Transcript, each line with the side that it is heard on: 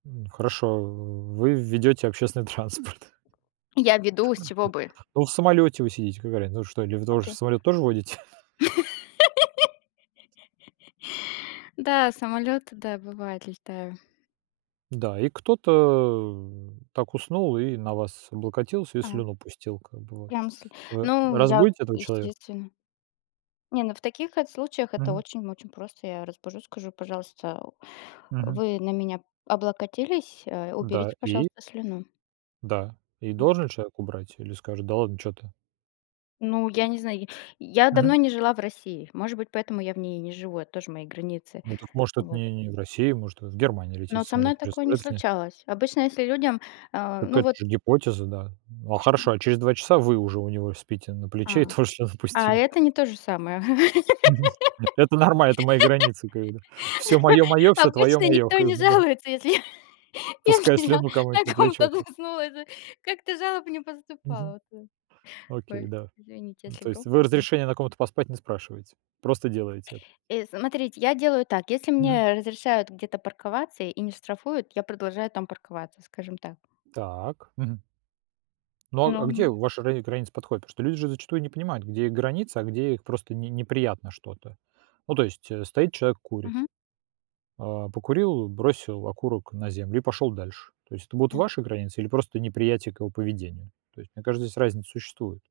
right: Хорошо, вы ведете общественный транспорт.
left: Я веду, с чего
right: [unintelligible]
left: бы?
right: Ну, в самолете вы сидите- какая разница, ну что, или вы тоже
left: Окей.
right: самолет тоже водите?
left: Да, самолёты, да, бывает, летаю.
right: Да, и кто-то, э, так уснул и на вас облокотился, и
left: А.
right: слюну пустил как бы вот.
left: Прям сль
right: Вы
left: Ну, я
right: разбудите этого человек
left: естественно. Не, ну, в таких эт случаях это
right: Мгм.
left: очень-очень просто. Я разбужу, скажу: "Пожалуйста,
right: Мгм.
left: вы на меня облокотились, э,
right: Да,
left: уберите,
right: и?
left: пожалуйста, слюну".
right: Да, и
left: М.
right: должен ли человек убрать или скажет: "Да ладно, чё ты"?
left: Ну, я не знаю, я я
right: Мгм.
left: давно не жила в России, может быть, поэтому я в ней и не живу, это тоже мои границы.
right: Ну так, может, это
left: Вот.
right: не не в России, может, вы в Германию
left: Ну
right: летите в
left: вот со мной
right: самолете, чё,
left: такое не
right: самолетов нет?
left: случалось. Обычно, если людям, а,
right: Так
left: ну,
right: это
left: вот
right: же гипотеза, да. А, хорошо, а через 2 часа вы уже у него спите на плече и
left: А!
right: тоже слюну
left: А
right: пустили.
left: это не то же самое.
right: Мгм. Это нормально, это мои границы как бы, да. Всё мое- мое, всё твое-
left: Обычно
right: мое
left: никто
right: как
left: не
right: бы, да?
left: жалуется, если я
right: Пуская
left: если я
right: слюну кому-нибудь на
left: на
right: плечо
left: ком-то
right: как
left: заснула, да. Как-то жалоб не
right: Мгм.
left: поступало вот, э.
right: Окей,
left: Ой,
right: да.
left: извините,
right: Ну
left: если
right: то есть
left: громко
right: вы
left: было.
right: разрешение на ком-то поспать не спрашиваете, просто делаете это.
left: Э, смотрите, я делаю так: если
right: Мгм.
left: мне разрешают где-то парковаться и не штрафуют, я продолжаю там парковаться, скажем так.
right: Так. Мгм. Ну, а
left: Ну,
right: а где
left: м
right: ваши рани границы подходят? Потому что люди же зачастую не понимают, где их границы, а где их просто "не неприятно что-то". Ну, то есть, э, стоит человек, курит.
left: Мгм.
right: А, покурил, бросил окурок на землю- и пошел дальше. То есть это будут
left: Я
right: ваши границы или просто неприятие к его поведению? То есть мне кажется, здесь разница существует.